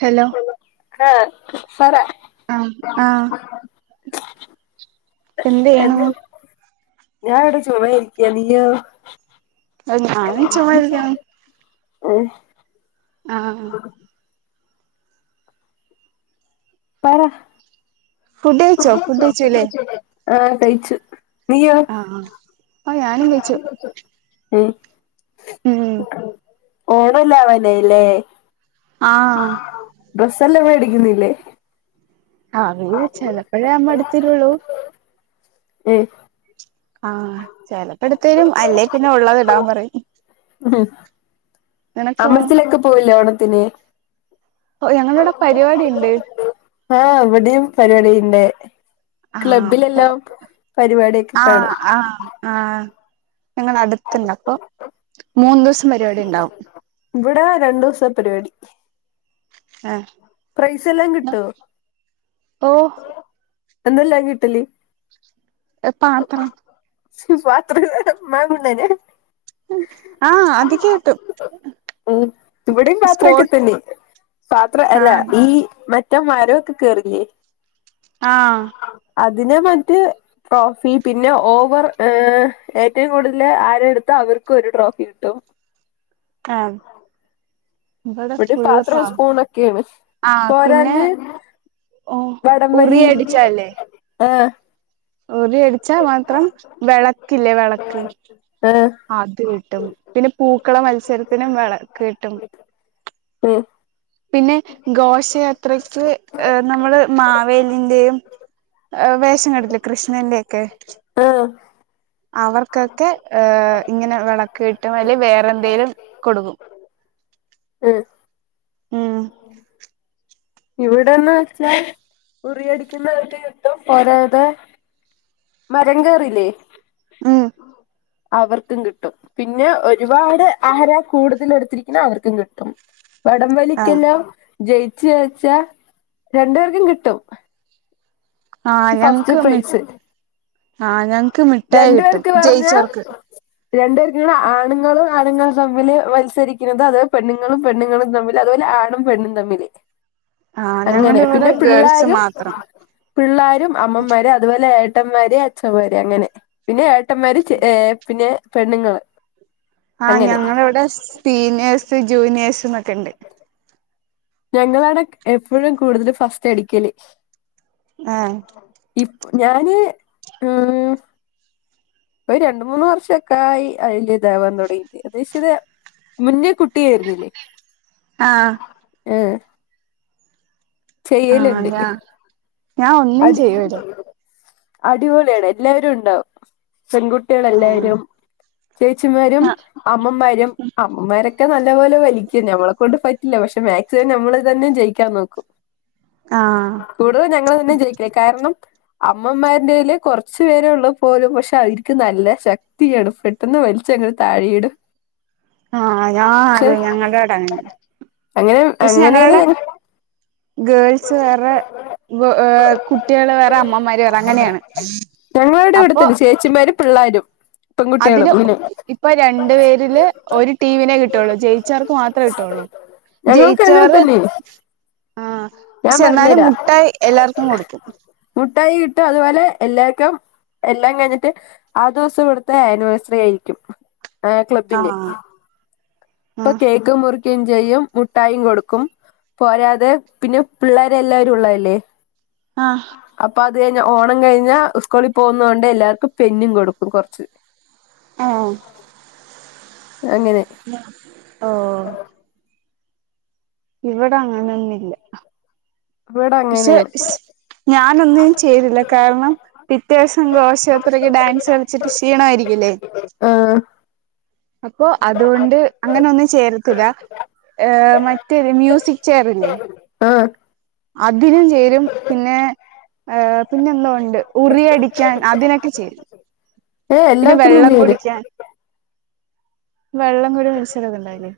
Hello ആഹ് പറ ആഹ് ആഹ് എന്ത് ചെയ്യണു തന്നെ ഞാനിവിടെ ചുമ്മായിരിക്ക നീയോ? ഞാനും ചുമ്മായിരിക്കണു എഹ് ആഹ് പറ ഫുഡ് കയിച്ചോ ഫുഡ് കഴിച്ചുല്ലേ ആഹ് കഴിച്ചു നീയോ ആഹ് ഓ ഞാനും കഴിച്ചു എ ഉം ഓണല്ലാവനയില്ലേ ആഹ് ഡ്രസ്സെല്ലാം മേടിക്കുന്നില്ലേ അഹ് ചിലപ്പോഴേ അമ്മ അടുത്തിള്ളൂ [unintelligible] ആഹ് ചെലപ്പെടുത്തേരും അല്ലേ പിന്നെ ഉള്ളത് ഇടാൻ പറയും ഉ നിനക്കോ അമ്പലത്തിലൊക്കെ പോയില്ലേ ഓണത്തിന് ഓഹ് ഞങ്ങളിവിടെ പരിപാടി ഇണ്ട് ആഹ് എവിടെയും പരിപാടിയിണ്ട് ആഹ് അപ്പൊ ക്ലബ്ബിലെല്ലാം പരിപാടിയൊക്കെ കാണ ആഹ് ആഹ് ആഹ് ഞങ്ങളെ അടുത്തുണ്ട അപ്പൊ മൂന്നുസം പരിപാടി ഇണ്ടാവും ഇവിടെ രണ്ടുസ പരിപാടി ആഹ് പ്രൈസ് എല്ലാം കിട്ടോ ഓഹ് എന്തല്ല കിട്ടല് ങ് പത്ര [unintelligible] ആഹ് അതൊക്കെ കിട്ടും [unintelligible] ഇവിടെ പത്രൊക്കെ സ്പോർട്സ് തന്നെ പാത്ര അല്ല ആഹ് ഈ മറ്റെ മരംക്കെ കേറിയേ ആഹ് അതിന മറ്റെ ട്രോഫി പിന്നെ ഓവർ ങ് ഏറ്റവും കൂടുതല് ആരെടുത്ത് അവർക്ക് ക്കൊരു ട്രോഫി കിട്ടും ആഹ് ഇവിടെ ഫുള്ള് പാത്രം പാ സ്പൂണൊക്കെണ് ആഹ് പിന്നെ പോരാഞ്ഞ് ഓ ഉറി വടംവലി ങ് ഒരി അടിച്ചാ മാത്രം വെളക്കില്ലേ വെളക്ക് ആഹ് അത് കിട്ടും പിന്നെ പൂക്കള മത്സരത്തിനും വെളക്ക് കിട്ടും ഉം പിന്നെ ഘോഷയാത്രക്ക് നമ്മള് മാവേലിൻന്റെയും. വേഷം കിടലെ കൃഷ്ണന്റെ ഒക്കെ ആഹ് അവർക്കൊക്കെ ഇങ്ങനെ വിളക്ക് കിട്ടും അല്ലെിൽ വേറെ എന്തെങ്കിലും കൊടുക്കും [inaudible] ആഹ് ഉം ഉഓ ഇവിടെന്ന് വെച്ചാൽ ഉറിയടിക്കുന്നവർക്ക് യുദ്ധം പോരാതെ മരം കയറിലേ [inaudible] അവർക്കും കിട്ടും പിന്നെ ഒരുപാട് ആഹാര കൂടുതല എടുത്തിരിക്കുന്ന അവർക്കും കിട്ടും. വടം ആഹ് വലിക്കല്ലോ ജയിച്ച ചച്ച രണ്ടു പേർക്കും കിട്ടും. ആഹ് പക്ഷ ഫസ്റ്റ് ഞങ്ങക്ക് മി പ്രൈസ് ആഹ് ഞങ്ങക്ക് മിഠായി രണ്ട കിട്ടും പേർക്ക് പറഞ്ഞ ജയിച്ചവർക്ക് രണ്ടു പേർക്ക് ആണുങ്ങളും ആണുങ്ങളും തമ്മില് മത്സരിക്കുന്നത് അത് പെണ്ണുങ്ങളും പെണ്ണുങ്ങളും തമ്മിൽ അതുപോലെ ആണും പെണ്ണും തമ്മില്. ആ അങ്ങനെ ഞങ്ങളിവടെ പിന്നെ ഗേൾസ് പിള്ളാരും മാത്രം. പിള്ളാരും അമ്മമാര് അതുപോലെ ഏട്ടന്മാര് അച്ഛന്മാര് അങ്ങനെ പിന്നെ ഏട്ടന്മാര് ഏർ പിന്നെ പെണ്ണുങ്ങള് ആഹ അങ്ങനെ ഞങ്ങളവിടെ സീനിയേഴസ് ജൂനിയേഴ്സ് ന്നൊക്കെണ്ട് ഞങ്ങളാണ് എപ്പോഴും കൂടുതല് ഫസ്റ്റ് അടിക്കല്. ആഹ ഇ ഞാന് ഉ പ്പൊ രണ്ട് മൂന്ന് വർഷൊക്കായ് അയില് ഇതവാൻ തൊടങ്ങിട്ട് ഏകദേശത് മുന്നേ കുട്ടിയായിരുന്നില്ലേ ആഹ ആഹ് ആഹ് ചെയ്യല്ണ്ട് ഞാ ഞാൻ ഒന്നും അടി ചെയ്യൂല അടിപൊളിയാണ് എല്ലാവരും ഉണ്ടാവും. ആഹ് പെൺകുട്ടികളെല്ലാരും ചേച്ചിമാരും ആഹ് അമ്മമാരും. അമ്മമാരൊക്കെ നല്ലപോലെ വലിക്കും ഞമ്മളെക്കൊണ്ട് പറ്റില്ല. പക്ഷെ മാക്സിമം നമ്മള് തന്നെ ജയിക്കാൻ നോക്കും. [inaudible] ആഹ് കൂടുതല് ഞങ്ങള് തന്ന ജയിക്കണേ കാരണം അമ്മമാരുന്റെേല് കൊറച്ച് പേരെ ഉള്ളെപോലും പക്ഷെ അവര്ക്ക് നല്ല ശക്തിയാണ് പെട്ടെന്ന് വലിച്ചെങ്ങനെ താഴീട് ആഹ ഞാ അത് ഞങ്ങളാട അങ്ങന്യ അങ്ങനെ പക്ഷെ ഞങ്ങളാട അങ്ങനെല് ഗേൾസ് വേറെ ഏ് കുട്ടികള് വേറെ അമ്മമാര് വേറെ അങ്ങനെയാണ് അപ്പൊ അച്ചന്മാരും പിള്ളാരും. പെൺകുട്ടികളും അതിന് ഇങ്ങനെ ഇപ്പൊ രണ്ടു പേരില് ഒരു ടീമിനെ കിട്ടുള്ളൂ ജയിച്ചാർക്ക് മാത്രമേ കിട്ടുള്ളൂ. ഞങ്ങൾക്ക് അങ്ങനെ ജയിച്ചവർ തന്നെ ആഹ ഞാൻ പക്ഷെ എന്നാലും പറഞ്ഞുതരാം മുട്ടായി എല്ലാർക്കും കൊടുക്കും. മുട്ടായി കിട്ടും അതുപോലെ എല്ലാര്ക്കും. എല്ലാം കഴിഞ്ഞിട്ട് ആ ദിവസം ഇവിടുത്തെ ആനിവേഴ്സറി ആയിരിക്കും ആ ക്ലബ്ബിന്റെ. ആഹ് പ്പൊ ആഹ് കേക്ക് മുറിക്കയും ചെയ്യും മുഠായും കൊടുക്കും. പോരാതെ പിന്നെ പിള്ളാര് എല്ലാവരും ഉള്ളതല്ലേ. ആഹ്. അപ്പൊ അത് കഴിഞ്ഞ ഓണം കഴിഞ്ഞ സ്കൂളി പോകുന്നത് കൊണ്ട് എല്ലാർക്കും പെന്നും കൊടുക്കും കൊർച്ച്. ആഹ്. അങ്ങനെ. ലോ ഓഹ്. ഇവിടങ്ങനൊന്നുല്ല. ഇവിടെ പഷേ അങ്ങനെയാണ് ശ് ഞാനൊന്നും ചെയ്തില്ല കാരണം. പിറ്റെവസം ഘോഷയാത്രയ്ക്ക് ഡാൻസ് കളിച്ചിട്ട് ക്ഷീണമായിരിക്കില്ലേ. ആഹ്. അപ്പൊ അതുകൊണ്ട് അങ്ങനൊന്നും ചേരത്തില്ല. ഏഹ് മറ്റെരു മ്യൂസിക് ചെയറ്ല്ലേ. ആ അതിനും ചേരും പിന്നെ എഹ് പിന്നെന്തോണ്ട് ഉറിയടി. ച്ചാൻ അതിനൊക്കെ ചേരും ഏ പിന്നെ എല്ലാത്തിനും വെള്ളം പേര് കുടിക്കാൻ. വെള്ളം കുടി മത്സരൊക്കെ ഉണ്ടാവില്ലേ.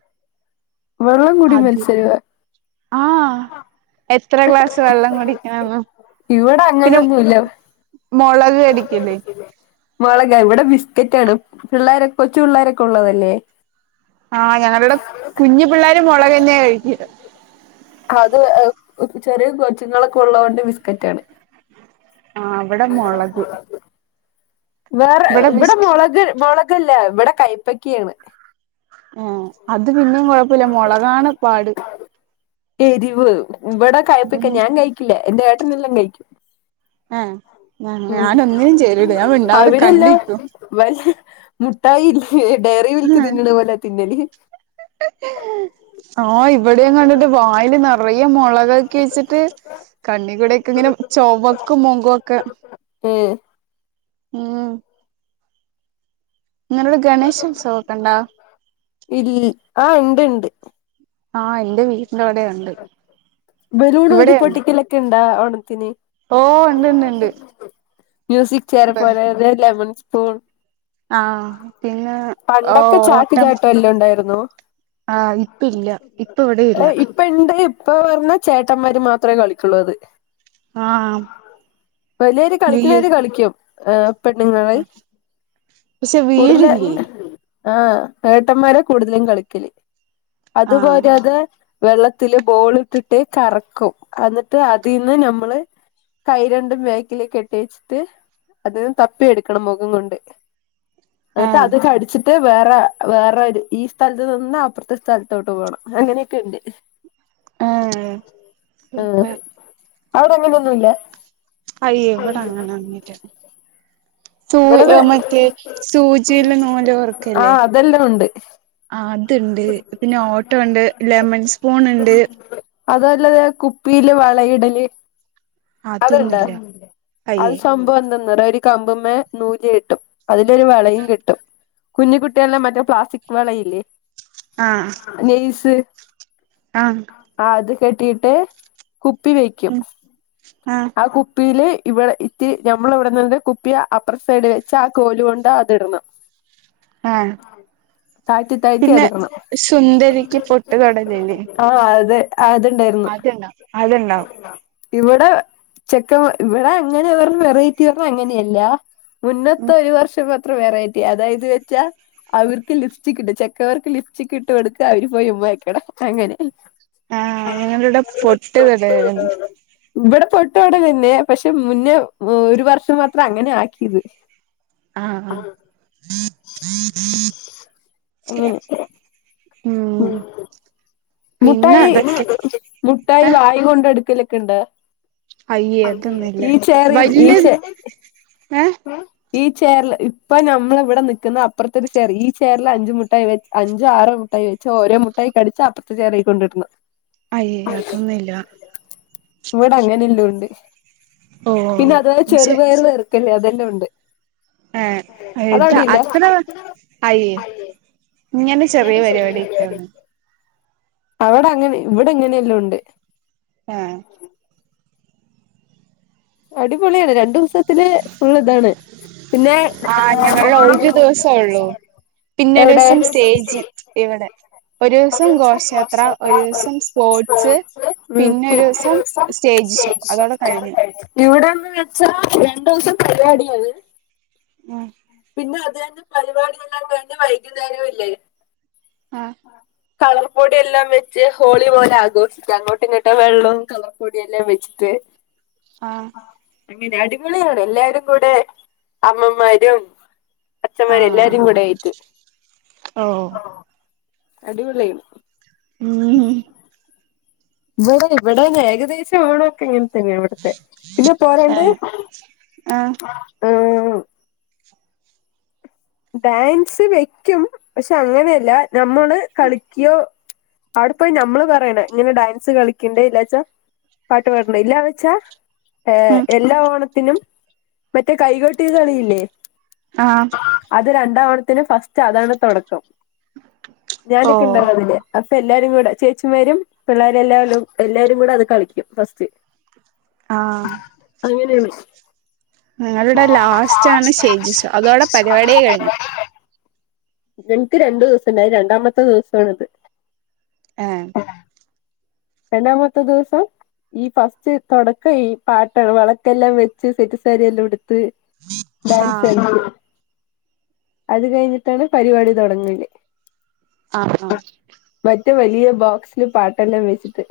വെള്ളം കുടി അത് മത്സരവാ ആഹ്. എത്ര ക്ലാസ് വെള്ളം കുടിക്കണന്ന്. ഇവിടങ്ങനൊന്നുല്ല. മൊളക് കടിക്കില്ലെ. മൊളകെ ഇവിടെ ബിസ്ക്കറ്റാണ് പിള്ളേര കൊച്ചു പിള്ളേരൊക്കെ ഉള്ളതല്ലേ. ആഹ് ഞങ്ങളുടെ കുഞ്ഞു പിള്ളേരും മൊളകെന്നെ കഴിക്കത്. അത് അഹ് ചെറിയ കൊച്ചുങ്ങളൊക്കെ ഉള്ളതോണ്ട് ബിസ്കറ്റാണ്. ആഹ് ഇവടെ മൊളക്. വേറെ ഇവടെ ബിസ്ക് മുളക് മൊളകല്ല ഇവടെ കൈപ്പക്കിയാണ്. ഏഹ് അത് പിന്നിം കൊഴപ്പില്ല മുളകാണ് പാട്. എരിവ് ഇവടെ ഉം കയ്പ്പക്ക ഞാൻ കഴിക്കില്ലാ എന്റെ ഏട്ടനെല്ലാം കഴിക്കും. ഏഹ് ഞ ഉം ഞാനൊന്നിനും ചേരൂല ഞാൻ മിണ്ടാതെ കണ്ടിരിക്കു. വൽ മുട്ടായില്ലേ ഡയറി മിൽക്ക് തിന്നണ പോലെ തിന്നല്. ആഹ് ഇവിടെം കണ്ടിട്ട് വായില് നെറയെ മൊളകാക്കി വെച്ചിട്ട്. കണ്ണികൂടെക്കെങ്ങനെ ചൊവ്വക്കും മുഖൊക്കെ. ഏഹ്. ഉം. ങ്ങളടെ ഗണേശം ഉത്സവൊക്കെണ്ടോ. ഇൽ ആഹ് ണ്ട് ണ്ട്. ആഹ് ഇ ബലൂൺ ഊതി ഇവിടെയുണ്ട് പൊട്ടിക്കല്. ക്കെണ്ടാ ഓണത്തിന് ഓഹ് ഉണ്ട് ഉണ്ട് ഉണ്ട് മ്യൂസിക്. ചെറ പോലെത് ലെമൺ സ്പൂൺ. ആഹ് പിന്നെ ഓ ഓട്ടം. എല്ലോണ്ടായിരുന്നു. ആഹ് ഇപ്പില്ല ഇപ്പ ഇവിടെ ഇല്ല. ഇപ്പണ്ട് ഇപ്പ പർഞ്ഞ ചേട്ടന്മാര് മാത്രേ കളിക്കുള്ളൂ അത്. ആഹ് വലിയര് വീ കളിക്ക്ണവര് കളിക്കും എഹ്. പെണ്ണുങ്ങള് പക്ഷെ കൂട്തല് വീടില്ലേ ആഹ് ഏട്ടന്മാരാ കൂടുതലും കളിക്കല് ആഹ് അതുപോലെ വെള്ളത്തില് ബോള്ട്ടിട്ട് കറക്കും എന്നിട്ട് അതീന്ന് നമ്മള് കൈരണ്ടും ബേക്കില് കെട്ടി വെച്ചിട്ട് അത് തപ്പി എടുക്കണം മുഖം കൊണ്ട്. എന്നിട്ട് ആഹ് അത് കടിച്ചിട്ട് വേറെ വേറെ ഈ സ്ഥലത്ത് നിന്ന് അപ്പ്റത്തെ സ്ഥലത്തോട്ട് പോകണം. അങ്ങനെയൊക്കണ്ട് ആഹ് ഇപ്പ ആഹ്. അവടെങ്ങനേന്നുല്ല? അയ്യേ വടെ അങ്ങനൊന്നുല്ലാ. സൂ ഇവിടത് മറ്റേ സൂചില് നൂല് കോർക്കല്ലേ? ആഹ് അതെല്ലാം ഉണ്ട് ആത്ണ്ട് പിന്നെ ഓട്ടോണ്ട് ലെമൺ സ്പൂൺ ണ്ട്. അതല്ലതെ കുപ്പിയില് വളയിടല്. അത്ണ്ടാ? അതൊന്നുല്ല അത് അയ്യേ സംഭവം എന്തന്നറിയോ ഒര് കമ്പ്മ്മേ നൂല് കെട്ടും അതിലൊരു വളയും കെട്ടും. കുഞ്ഞികുട്ട്യാളെ മറ്റേ പ്ലാസ്റ്റിക് വളയില്ലേ? ആഹ്. നെയ്സ് ആഹ് ആത് കെട്ടീട്ട് കുപ്പി വെക്കും ഉം ആഹ് ആ കുപ്പ കുപ്പീല് ഇവിടെ ഇത്തിരി നമ്മളെ ഇവിടെന്ന് കുപ്പിയെ അപ്പ് അപ്ര സൈഡ് വെച്ച ആ കോലു കൊണ്ട് അതിടണം. ആഹ് താഴ്ത്തി താഴ്ത്തി പിന്നെ അതിടണം സുന്ദരിക്ക് പൊട്ട് തൊടലില്ലേ ആഹ് അതെ ആഹ് അത്ണ്ടായിരുന്നു. അതുണ്ടാവും അതുണ്ടാവും ഇവിടെ ചെക്ക ഇവിടെ അങ്ങനെ ഒരു വെറൈറ്റി ഒന്നും അങ്ങനെയല്ല. മുന്നത്തെ ഉം ഒരു വർഷം മാത്രം വേറെറ്റി അതായത് വെച്ചാ അവർക്ക് ലിപ്സ്റ്റിക് ട്ട് ചെക്കമ്മാർക്ക് ലിപ്സ്റ്റിക് ഇട്ട് കൊടുക്ക അവര് പോയി ഉമ്മ വെക്കണം അങ്ങനെ. ആഹ് ഞങ്ങളുടെ വടെ പൊട്ട് തൊടായിരുന്നു. ഇവിടെ പൊട്ടു തൊടലന്നെ പക്ഷെ മുന്നേ ഒരു വർഷം മാത്രം അങ്ങനെ ആക്കിയത്. ആഹ് അങ്ങനെ ആഹ് പിന്നെ മുട്ടായി അതൊക്കെ മുട്ടായി ഏഹ് വായി കൊണ്ട് എടുക്കലൊക്കണ്ടോ? അയ്യേ അതൊന്നുല്ല ഈ ചേറി ഈ വല്യ ചെ ഏഹ് ഈ ചേയറില് ഇപ്പൊ നമ്മൾ ഇവിടെ നിക്കുന്ന അപ്പറത്തൊരു ചേയർ ഈ ചേയറിൽ അഞ്ചു മുട്ടായി വെ അഞ്ചോ ആറോ മുട്ടായി വെച്ച് ഓരോ മുട്ടായി കടിച്ച് അപ്പ്റത്തെ ചേയറീ കൊണ്ടീടണം. അയ്യേ അതൊന്നുയില്ല. ഇവിടെ അങ്ങനെല്ലോണ്ട് പിന്നെ അതുപോലെ ക്ഷെ ചെറുപയർ പെറുക്കല് അതെല്ലോണ്ട്. ഏഹ് ഇത് അതവ്ടീല്ല? അത്ര അയ്യേ ഇങ്ങനെ ചെറിയ ങ്ങനെ ചെറ്യേ പരിപാടി പരിപാടിയൊക്കെയാണ് അവിടെ അങ്ങനെ ഇവിടെ ഇങ്ങനെയെല്ലോണ്ട്. ആഹ് അടിപൊളിയാണ് രണ്ടു ദിവസത്തില് ഫുള്ള്താണ്. പിന്നെ- ആഹ് [unintelligible] എവിടെ പിന്നെരൂസം സ്റ്റേജ് ഇവടെ ഒരൂസം ഘോഷയാത്ര ഒരു ദിവസം സ്പോർട്സ് ഉം പിന്നെ ഒരൂസം സ്റ്റേജ് ഷോ. അതോടെ കഴിഞ്ഞു. ഇവിടെന്ന് വെച്ചാ രണ്ടുസം പരിപാടിയാണ്. ഉം പിന്നെ അദ്ദേഹന്റെ പരിപാടി ഉണ്ടാകുന്നതു എല്ലാം വൈകുന്നേരം ഉല്ലേ. ആഹ് കളർപ്പൊടിയെല്ലാം വെച്ച് ഹോളി പോലെ ആഘോഷിക്ക അങ്ങോട്ടും ഇങ്ങോട്ട് വെള്ളം കളർപൊടിയെല്ലാം വെച്ചിട്ട് ആഹ് അങ്ങനെ അടിപൊളിയാണ് എല്ലാരും കൂടെ അമ്മമാരും അച്ഛന്മാരും ആഹ് എല്ലാരും കൂടെ ആയിട്ട് ഓഹ് അടിപൊളിയിരുന്നു. ഉം ഉം ഇവടെ ഇവടെ ഞ് ഏകദേശം ഓണൊക്കെ ഇങ്ങ തന്നെ ഇവിടുത്തെ പിന്നെ പോരണ്ട് ആഹ് ആഹ് ഡാൻസ് വെക്കും പക്ഷെ അങ്ങനെയല്ല നമ്മള് കളിക്കിയോ അവിടെ പോയി നമ്മള് പറയണ ഇങ്ങനെ ഡാൻസ് കളിക്കണ്ടേ ഇല്ലാച്ചാ പാട്ട് പാടണ്ടേ ഇല്ലാ വച്ചാ ഏ ഉം എല്ലാ ഓണത്തിനും മറ്റേ കൈകൊട്ടി കളിയില്ലേ. ആഹ് അത് രണ്ടാ ഓണത്തിന് ഫസ്റ്റ് അതാണ് തുടക്കം ഓ ഞാനൊക്കെ ഇണ്ടല്ലോ അതില്. അപ്പ എല്ലാരും കൂടെ ചേച്ചിമാരും പിള്ളേരും എല്ല കൊല്ലും എല്ലാരും കൂടെ അത് കളിക്കും ഫസ്റ്റ്. ആഹ് അങ്ങനെയാണ് നിങ്ങളുടെ ലാസ്റ്റ് ആണ് സ്റ്റേജ് ഷോ അതോടെ പരിപാടിയേ [unintelligible] കഴിഞ്ഞു എനിക്ക് രണ്ടു ദിവസം ഇണ്ടായിനി രണ്ടാമത്തെ ദിവസമാണത്. ഏഹ് ഏ രണ്ടാമത്തെ ദിവസം ഈ ഫസ്റ്റ് തൊടക്കം ഈ പാട്ടാണ് വളക്കെല്ലാം വെച്ച് സെറ്റ്സാരിയെല്ലാം ഉടുത്ത് ഡാൻസ് ആഹ് [unintelligible] അത് കഴിഞ്ഞിട്ടാണ് പരിപാടി തൊടങ്ങല്. ആഹ് ആഹ് മറ്റേ വലിയ ബോക്സില് പാട്ടെല്ലാം വെച്ചിട്ട്